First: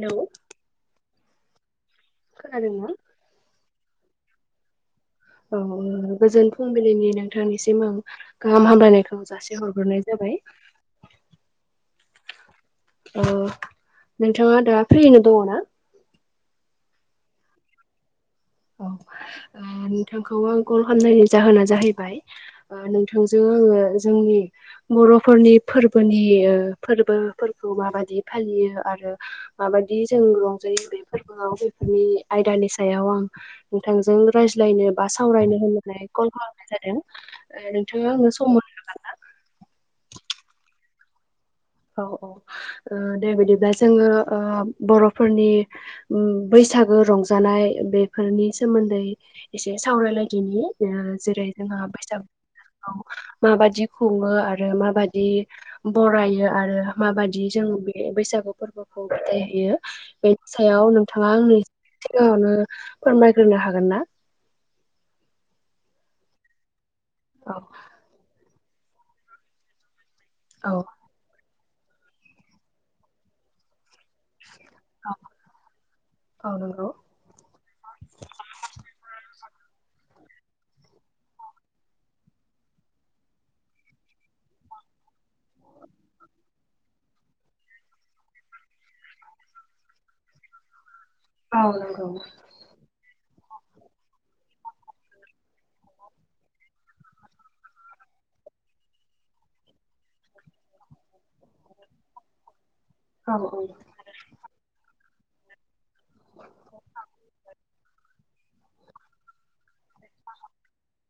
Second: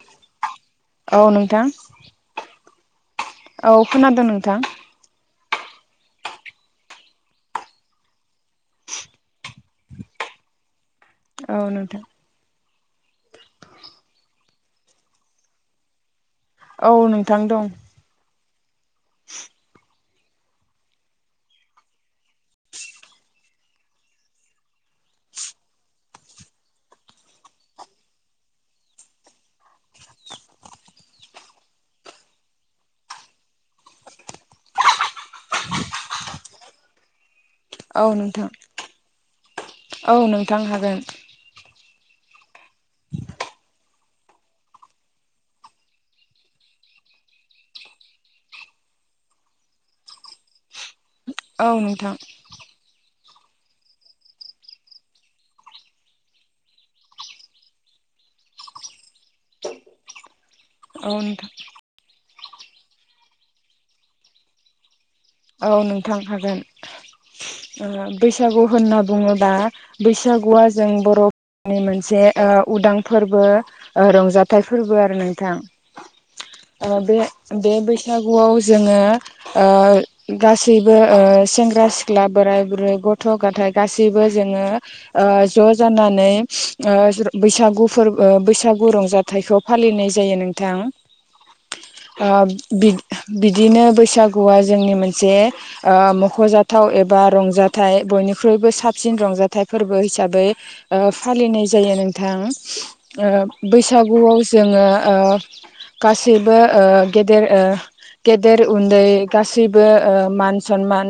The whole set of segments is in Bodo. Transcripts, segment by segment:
हेल' औ नोंथां खोनादों ना? औ खोनादों नोंथां। औ गोजोन फुंबिलिनि नोंथांनिसिम आं गाहाम हामलायनायखौ जासे हरग्रोनाय जाबाय। [inaudible] औ नोंथां औ नोंथाङा दा फ्रियैनो दङ ना? औ नोंथां दं। औ आ नोंथांखौ आं कल खालामनायनि जाहोना जाहैबाय नोंथांजों आङो जोंनि बर'फोरनि फोरबोनि फोरबोफोरखौ माबायदि फालियो आरो माबायदि जों रंजायो बे फोरबोआव बेफोरनि आयदानि सायाव आं नोंथांजों रायज्लायनो बा सावरायनो होननानै कल खालामनाय जादों। ओ औ नोंथाङा आंनो नोंथां सम होनो हागोन औ नोंथां हागोन। औ दे बिदिब्ला जोङो बर'फोरनि बैसागो रंजानाय बेफोरनि सोमोन्दै एसे सावरायलायदिनि। जेरै औ जोंहा नोंथां बैसागु माबादि खङो आरो माबादि बरायो। आरो माबादि जों बे बैसागु फोरबोखौ बिदाय होयो बे सायाव औ नोंथाङा नोंथां आंनो सिगाङावनो फोरमायग्रोनो हागोन ना? औ नोंथां हागोन औ बैसागु होनना बुङोबा बैसागुआ औ जों बर'नि मोनसे उदां फोरबो रंजाथाइ फोरबो औ आरो नोंथां। औ नंगौ बे बे बैसागुआव जोङो ओ गासैबो सेंग्रा सिख्ला बोराय बुरै गथ' गथाय गासैबो जोङो ओ ज जानानै बैसागु फोरबो बैसागु रंजाथाइखौ फालिनाय जायो। नोंथां औ नंगौ ओ बिदिनो बैसागुआ जोंनि मोनसे जे मखजाथाव एबा रंजाथाइ बयनिख्रुइबो साबसिन रंजाथाइ फोरबो हि हिसाबै फालिनाय जायो नोंथां। औ औ नंगौ बैसागुआव जोङो गासैबो गेदेर गेदेर उन्दै गासैबो बो मान सनमान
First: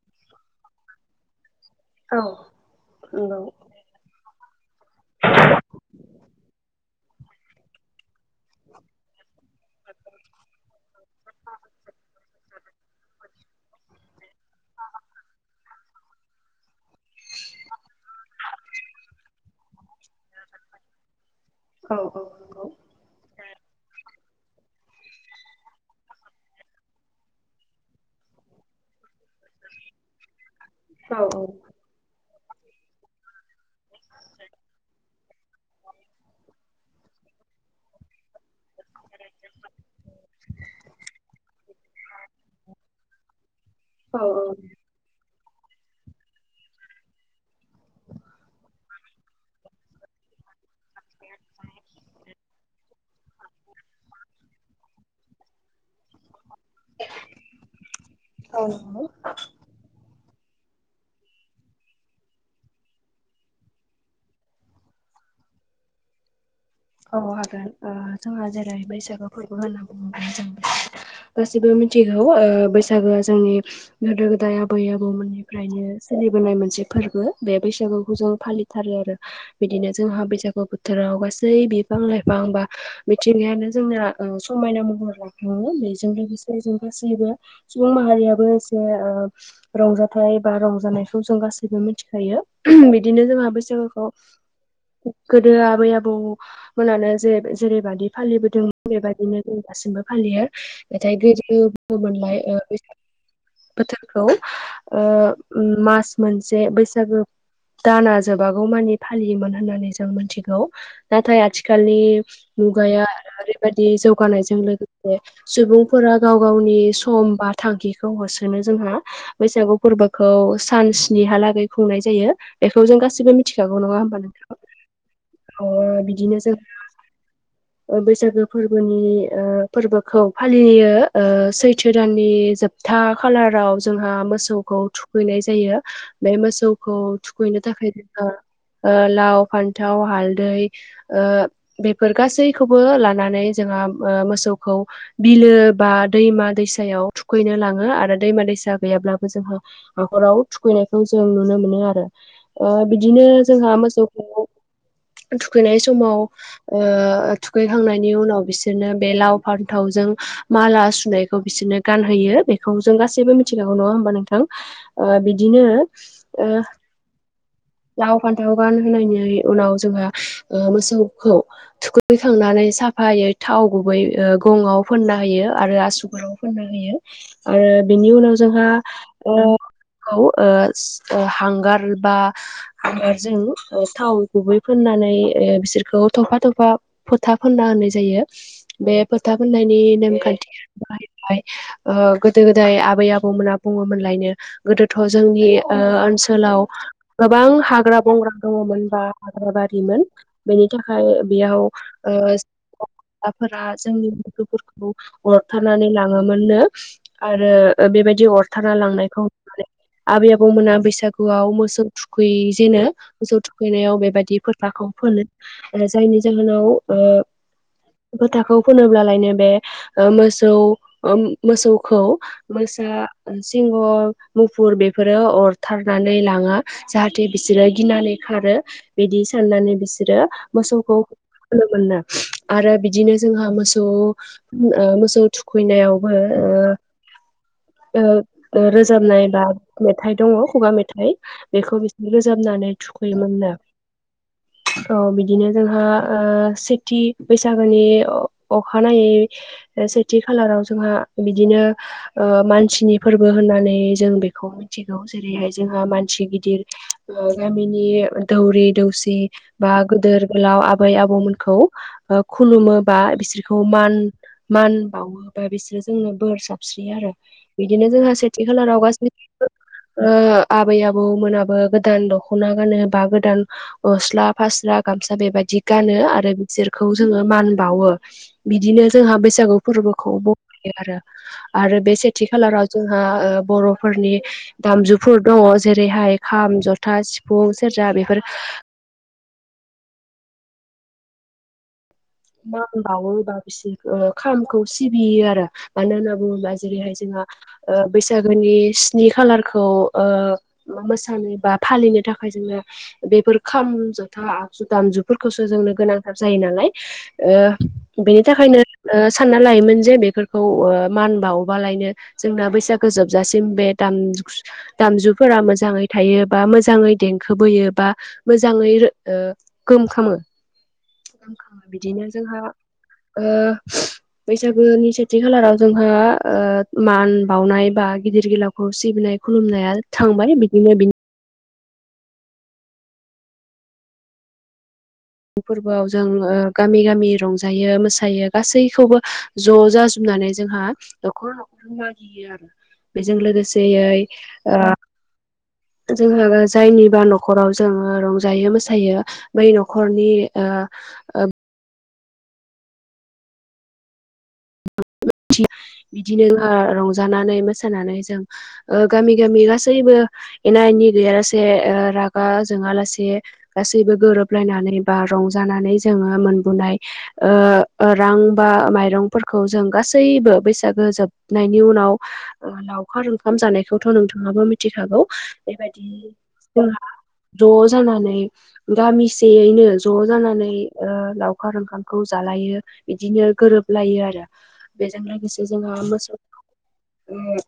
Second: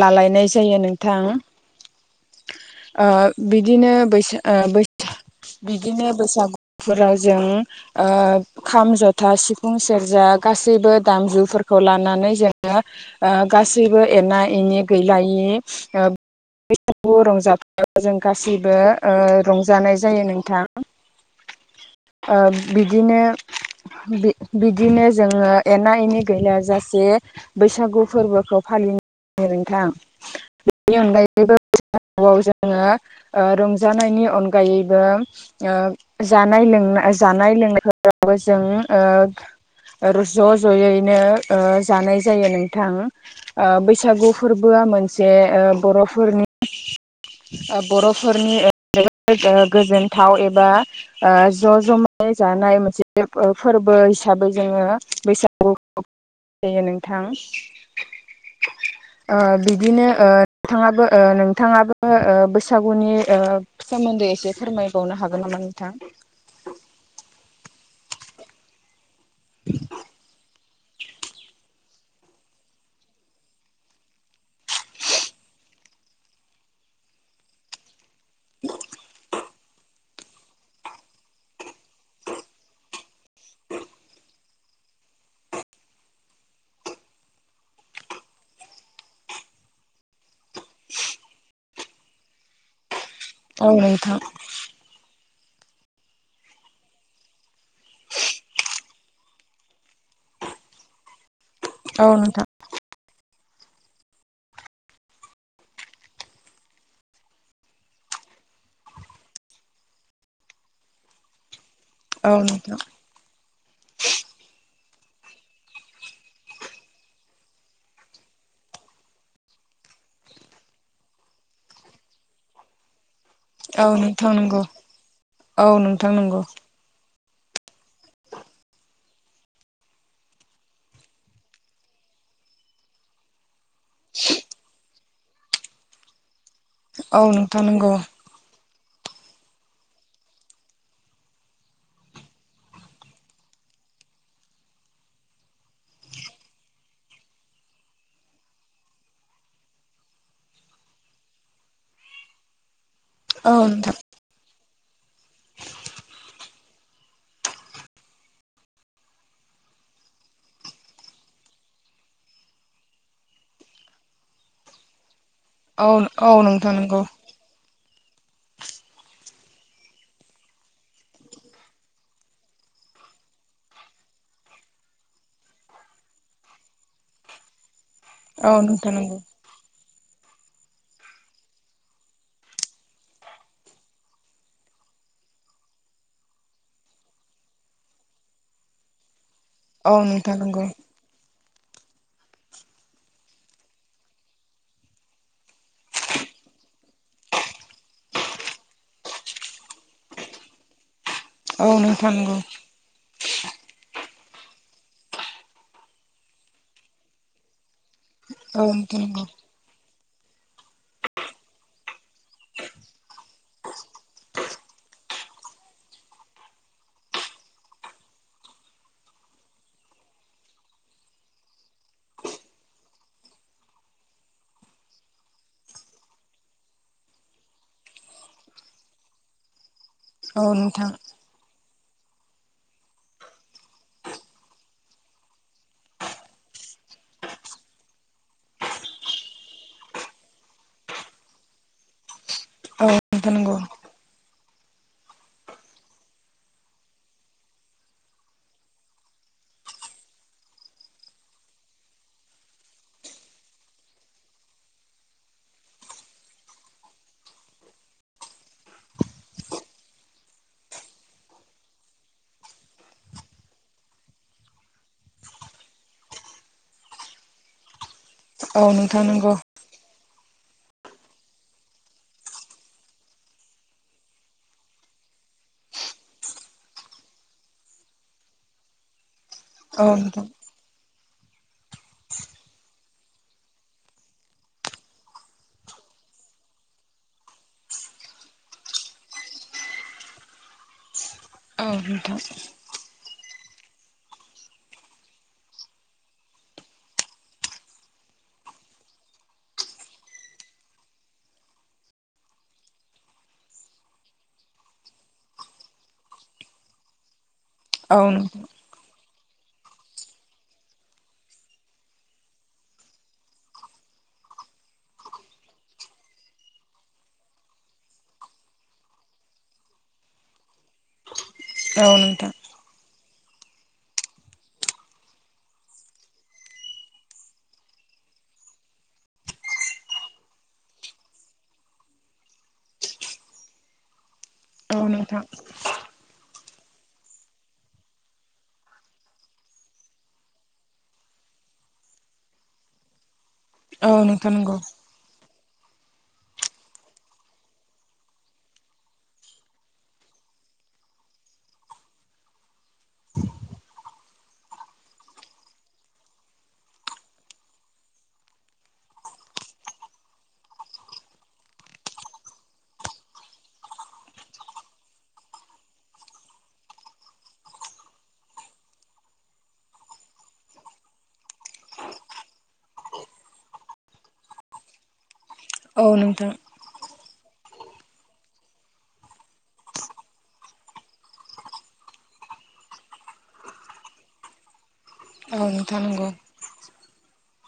लालायनाय जायो नोंथां। औ नंगौ बिदिनो बैसो बिदिनो बैसागुफोराव जों खाम जथा सिफुं सेरजा गासैबो दामजुफोरखौ लानानै। नानै जोङो गासैबो एना एनि गैलायै। बैसागु रंजाथाव जों गाससिबो रंजानाय जायो नोंथां। औ बिदिनो बिदिनो जोङो एना एनि गैलाया जासे। जे बैसागु फोरबोखौ फालियो नोंथां। बेनि अनगायैबो औ जोङो रंजानायनि अनगायैबो जानाय-लोंनाय जानाय लोंनायफोरावबो जों ज जयैनो जानाय जायो नोंथां औ बैसागु औ फोरबोआ मोनसे। जे ओ बर'फोरनि बर'फोरनि जे गोजोनथाव एबा ज जयै जानाय मोनसे फोर फोरबो हिसाबै जोङो बैसागु। नोंथां औ नंगौ। बिदिनो नोंथाङाबो नोंथाङाबो बैसागुनि सोमोन्दै एसे फोरमायबावनो हागोन नामा? नोंथां औ हागोन ओ जोंहा जेरै बैसागो फोरबो होनना बुङोब्ला जों। गासिबो मिथिगौ ओ बैसागोआ जोंनि गोदो गोदाय आबै आबौमोननिफ्रायनो फालिबोनाय मोनसे फोरबो बे बैसागु। जों फालिथारो आरो बिदिनो जोंहा बैसागु बोथोराव गासै बिफां लाइफां बा मिथिंगायानो जोंनिया ओ। समायना महर लाखाङो बेजों लोगोसे जों गासैबो सुबुं माहारियाबो एसे ओ रंजाथाइ बा रंजानायखौ जों गासैबो मिथिखायो बि बिदिनो जोंहा औ बैसागुखौ नोंथां गोदो आबै-आबौ मोनानो जे जेरैबादि फालिबोदोंमोन बेबादिनो जों दासिमबो फालियो नाथाय औ गोदो। नोंथां [unintelligible] बोथोरखौ ओ मास मोनसे बैसागु। दाना जोबागौ मानि फालियोमोन होननानै जों मिथिगौ नाथाय आथिखालनि औ नोंथां मुगाया बादि जौगानायजों लोगोसे सुबुंफोरा गाव गावनि सम बा थांखिखौ होसोनो। जोंहा बैसागु फोरबोखौ सान स्निहालागै खुंनाय जायो बेखौ जों गासिबो मिथिखागौ औ नङा होमबा नोंथां नंगौ औ अ नोंथां बिदिनो नंगौ। जों [inaudible] बैसागो फोरबोनि ओ फोरबोखौ फालियो सैथो दाननि जोबथा। था खालाराव जोंहा मोसौखौ थुखैनाय जायो बे मोसौ खौ औ थुखैनो नोंथां थाखाय नंगौ जोङो लाव फान्थाव हाल दै ओ बेफोर गासैखौबो लानानै जोंहा ओ मोसौखौ बिलो बिलो बा दैमा दैसायाव थुखैनो लाङो आरो दैमा दैसा गैयाब्लाबो जोंहा हाखराव। थुखैनायखौ जों नुनो मोनो आरो ओ बिदिनो औ जोंहा नोंथां मोसौखौ। थुखैनाय समाव ओ थुखैखांनायनि उनाव बिसोरनो बे लाव, फान्थाव। जों माला सुनायखौ बिसोरनो गानहोयो बेखौ जों गासैबो मिथिखागौ नङा होमबा नोंथां ओ बिदिनो औ औ ओ नोंथां नंगौ लाव फान्थाव गानहोनायनि उनाव जोंहा ओ मोसौखौ थुखैखांनानै साफायै थाव गुबै ओ गङाव फोनना होयो आरो आसुगुराव फोनना होयो ओ बेनि उनाव औ जोंहा नोंथां नंगौ ओ थाव ओ हांगार बा जों ओ थाव गुबै फोननानै ओ बिसोरखौ थफा थफा फोथा फोनना होनो जायो बे फोथा फोननायनि औ नोंथां नेमखान्थि नंगौ [unintelligible] ओ गोदो गोदाय आबै आबौमोना बुङोमोनलायनो गोदोथ' जोंनि ओ ओनसोलाव गोबां हाग्रा बंग्रा दङमोन बा हाग्रा बारिमोन बेनि था खाय बेयाव औ नोंथां ओ नंगौ फोरा जोंनि गथ'फोरखौ अरथारनानै लाङोमोननो आरो बेबायदि दि औ अरथारना नोंथां लांनायखौ नंगौ नुबाय आबै आबौमोना बैसागुआव मोसौ थुखैजेनो मोसौ थुखैनायाव बेबायदि फोथाखौ फोनो जायनि जाहोनाव ओ फोथाखौ फुनोब्लायनो बे ओ मोसौ ओ मोसौखौ मो सा सिंह मुफुर बेफोरो अरथारनानै लाङा। जाहाथे बिसोरो गिनानै खारो बिदि साननानै बि सोरो औ नोंथां मोसौखौ मोनो आरो बिदिनो जोंहा मोसौ ओ मोसौ थुखैनायावबो ओ [inaudible] ओ ओ रोजाबनाय बा मेथाइ दङ खुगा मेथाइ बेखौ बिसोर रोजाबनानै औ नोंथां थुखैयोमोननो। नंगौ औ बिदिनो जोंहा ओ सेथि बैसागोनि अ अखानायै सेथि खालाराव जोंहा बिदिनो ओ मानसिनि फोरबो होननानै जों बेखौ मिथिगौ जेरैहाय जोंहा सि गिदिर ओ गामिनि दौरि दौसि बा गोदोर गोलाव आबै आ बौ मोनखौ ओ खुलुमो बा बिसोरखौ मान मान बावो बा बिसोरो जोङो बोर साबस्रियो आरो बिदिनो जोंहा सेथि औ खालाराव नोंथां नंगौ गासिबो ओ आबै आ बौमोनाबो गोदान दख'ना गानो बा गोदान गस्ला फास्रा गामसा बेबादि गानो। आरो बिसोरखौ जोङो मान बावो बिदिनो जोंहा बैसा गु औ फोरबोखौ नोंथां बारायो आरो आरो बे सेथि खालाराव जोंहा ओ बर'फोरनि दामजुफोर दङ'। जेरैहाय खाम जथा सिफुं सेरजा बेफोर औ मान बावो बा ओ खामखौ सिबियो आरो मानो होनना बुङोब्ला जेरैहाय ओ जोंहा बैसागोनि बे स्नि खालारखौ ओ मोसानो बा फालिनो थाखाय जोङो बेफोर खाम जथा आगजु दामजुफोरखौसो जोंनो गोनांथार जायो नालाय औ ओ बेनि थाखायनो ओ सानना लायोमोन जे बेफोरखौ ओ मान बावोबालायनो जोंना बैसागो जोबजासिम बे दाम दामजुफोरा मोजाङै थायो बा मोजाङै देंखोबोयो बा मोजाङै ओ गोमखोमो गोमखाङो बिदिनो नोंथां जोंहा ओ बैसागोनि सेथि खालाराव जोंहा ओ मान बावनाय बा गिदिर गिलावखौ सिबिनाय खुलुमनाया थांबानो बिदिनो बि औ नोंथां फोरबोआव जों ओ गामि गामि रंजायो मोसायो गासैखौबो ज' जाजोब नानै जोंहा न'खर न'खर मागियो आरो बेजों लोगो औ नोंथां औ सेयै नोंथां नंगौ ओ जोंहा जायनिबा न'खराव जोङो रंजायो मोसायो बै न'खरनि ओ [unintelligible] [inaudible] बिदिनो रंजानानै मोसानानै जों ओ गामि गामि गासैबो एना एनि नि गैया लासे रागा जोङा लासे गासैबो गोरोबलायनानै बा रंजानानै जोङो मोनबोनाय ओ ओ रां बा माइरं फोरखौ जों गासैबो बैसागो जोबनायनि उनाव लावखार ओंखाम जानायखौथ' नोंथां ङाबो मिथिखागौ बेबायदि औ नोंथां जोंहा ज' जानानै गामिसेयैनो ज' जानानै ओ लावखार ओंखामखौ जानो लायो बिदिनो गोरोबलायो आरो। बेजों लोगोसे औ नोंथां जोंहा नंगौ मोसौ [unintelligible]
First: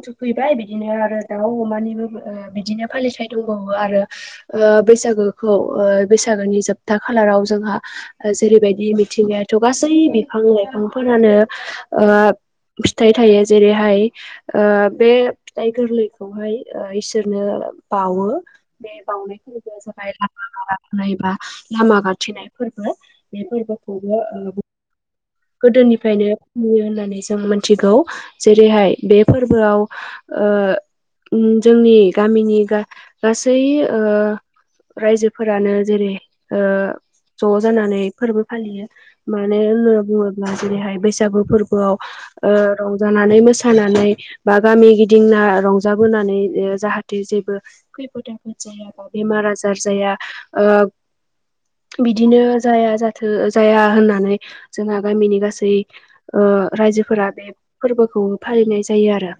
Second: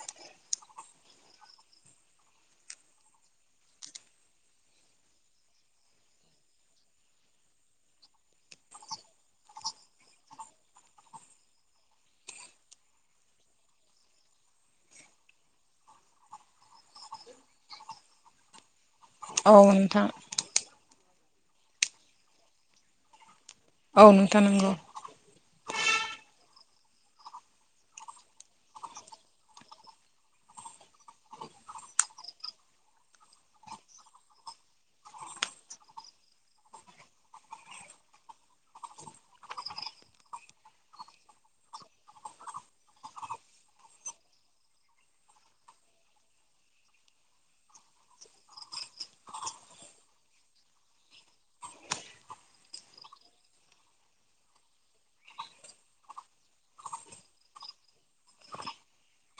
थुफैबाय बिदिनो आरो दाउ अमानिबो ओ बिदिनो फालिथाइ दंबावो आरो ओ बैसागोखौ ओ बैसागोनि जोबथा खालाराव जोंहा ओ जेरैबायदि मिथिंगायाथ' गासै बिफां लाइफांफोरानो ओ फिथाइ थायो जेरैहाय ओ बे फिथाइ गोरलैखौहाय इसोरनो ओ बावो। बे बावनाय औ फोरबोआ नोंथां जाबाय लाङा मारा होननाय बा लामा गाथेनाय फोरबो। बे औ फोरबोखौबो नोंथां ओ नंगौ गोदोनिफ्रायनो फालियो होननानै जों मोनथिगौ जेरैहाय बे फोरबोआव ओ ओ उम जोंनि गामिनि गासै ओ रायजोफोरानो जेरै ओ ज' जानानै फोरबो फालियो मानो होनो बुङोब्ला जेरैहाय बैसागु फोरबोआव ओ रंजानानै मोसानानै बा गामि गिदिंना रंजाबोनानै ओ जाहाथे जेबो खैफोद आफोद जायाबा बेमार आ जार जाया ओ बिदिनो जाया जाथो ओ जाया होननानै जोंहा गामिनि गासै ओ रायजोफोरा बे फोरबोखौ फालिनाय जायो आरो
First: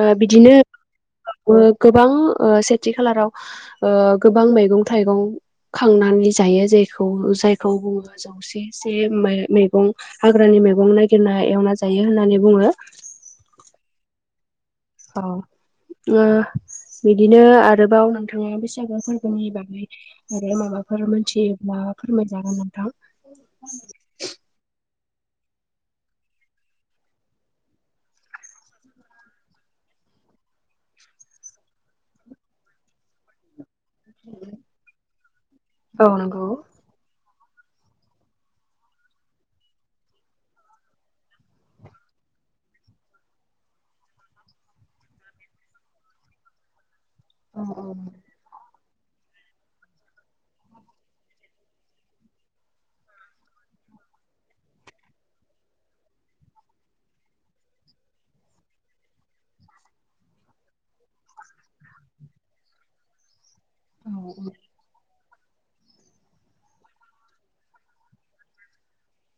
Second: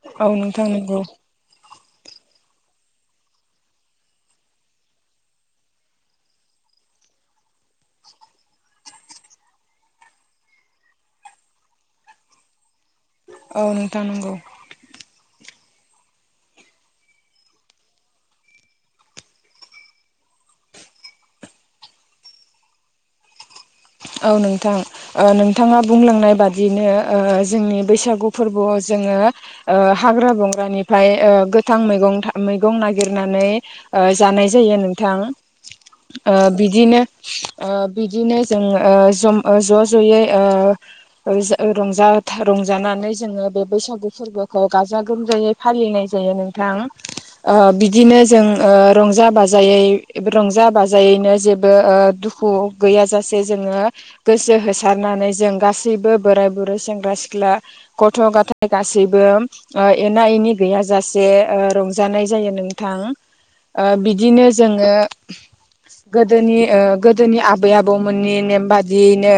ओ औ बिदिनो नोंथां नंगौ ओ गोबां ओ सेथि खालाराव ओ गोबां मैगं थाइगं खांनानै जायो जेखौ ओ जायखौ बुङो जौसे से मै मैगं हाग्रानि मैगं नागिरना एवना जायो होननानै बुङो। औ नोंथां नंगौ। औ बिदिनो बिदिनो आरोबाव नोंथाङा बैसागो आसारफोनि बागै आरो मा माबाफोर मोनथियोब्ला फोरमायजागोन नोंथां औ नोंथां ओ नोंथाङा बुंलांनाय बादिनो ओ जोंनि बैसागु फोरबोआव जि जोङो ओ हाग्रा बंग्रानिफ्राय ओ गोथां मैग मैगं नागिरनानै ओ जानाय जायो नोंथां औ ओ नंगौ बिदिनो ओ बिदिनो जोङो ओ ज'यै ज'यै ओ ओरै जों रंजा रंजानानै जोङो बे बैसागु फोरबोखौ गाजा गोमजायै फालिनाय जायो नोंथां बिदिनो जों ओ रंजा बाजायै रंजा बाजायैनो जेबो ओ दुखु गैया जासे जोङो गोसो होसारनानै जों गासैबो बोराय बुरै सेंग्रा सिख्ला गथ' गथ' गथाय गासैबो ओ एना एनि गैयाजासे रंजानाय जायो नोंथां। ओ औ औ बिदिनो जोङो गोदोनि गोदोनि आबै आबौ मोननि नेम बादियैनो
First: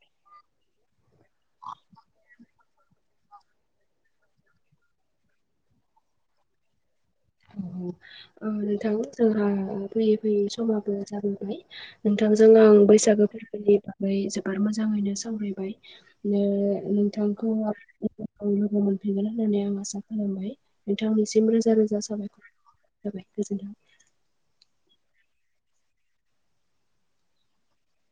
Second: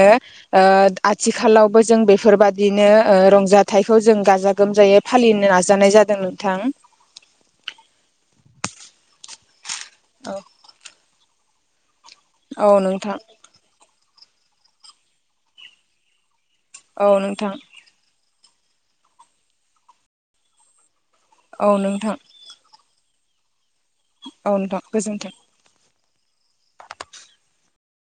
ओ आथिखालावबो जों बेफोरबादि बिदिनो ओ रंजाथाइखौ जों गाजा गोमजायै फालिनो नाजानाय जादों नोंथां उम नोंथां जोंङो फैयै फैयै समाबो जाबोबाय नोंथांजों औ आं नोंथां बैसागो फोरबोनि बागै जोबोर मोजाङैनो सावरायबाय ओ औ नोंथांखौ नोंथां लोगो मोनफिनगोन होननानै आं आसा खालामबाय नोंथांनिसिम औ रोजा रोजा नोंथां साबायखर [unintelligible] जाबाय गोजोन्थों औ नोंथां गोजोनथों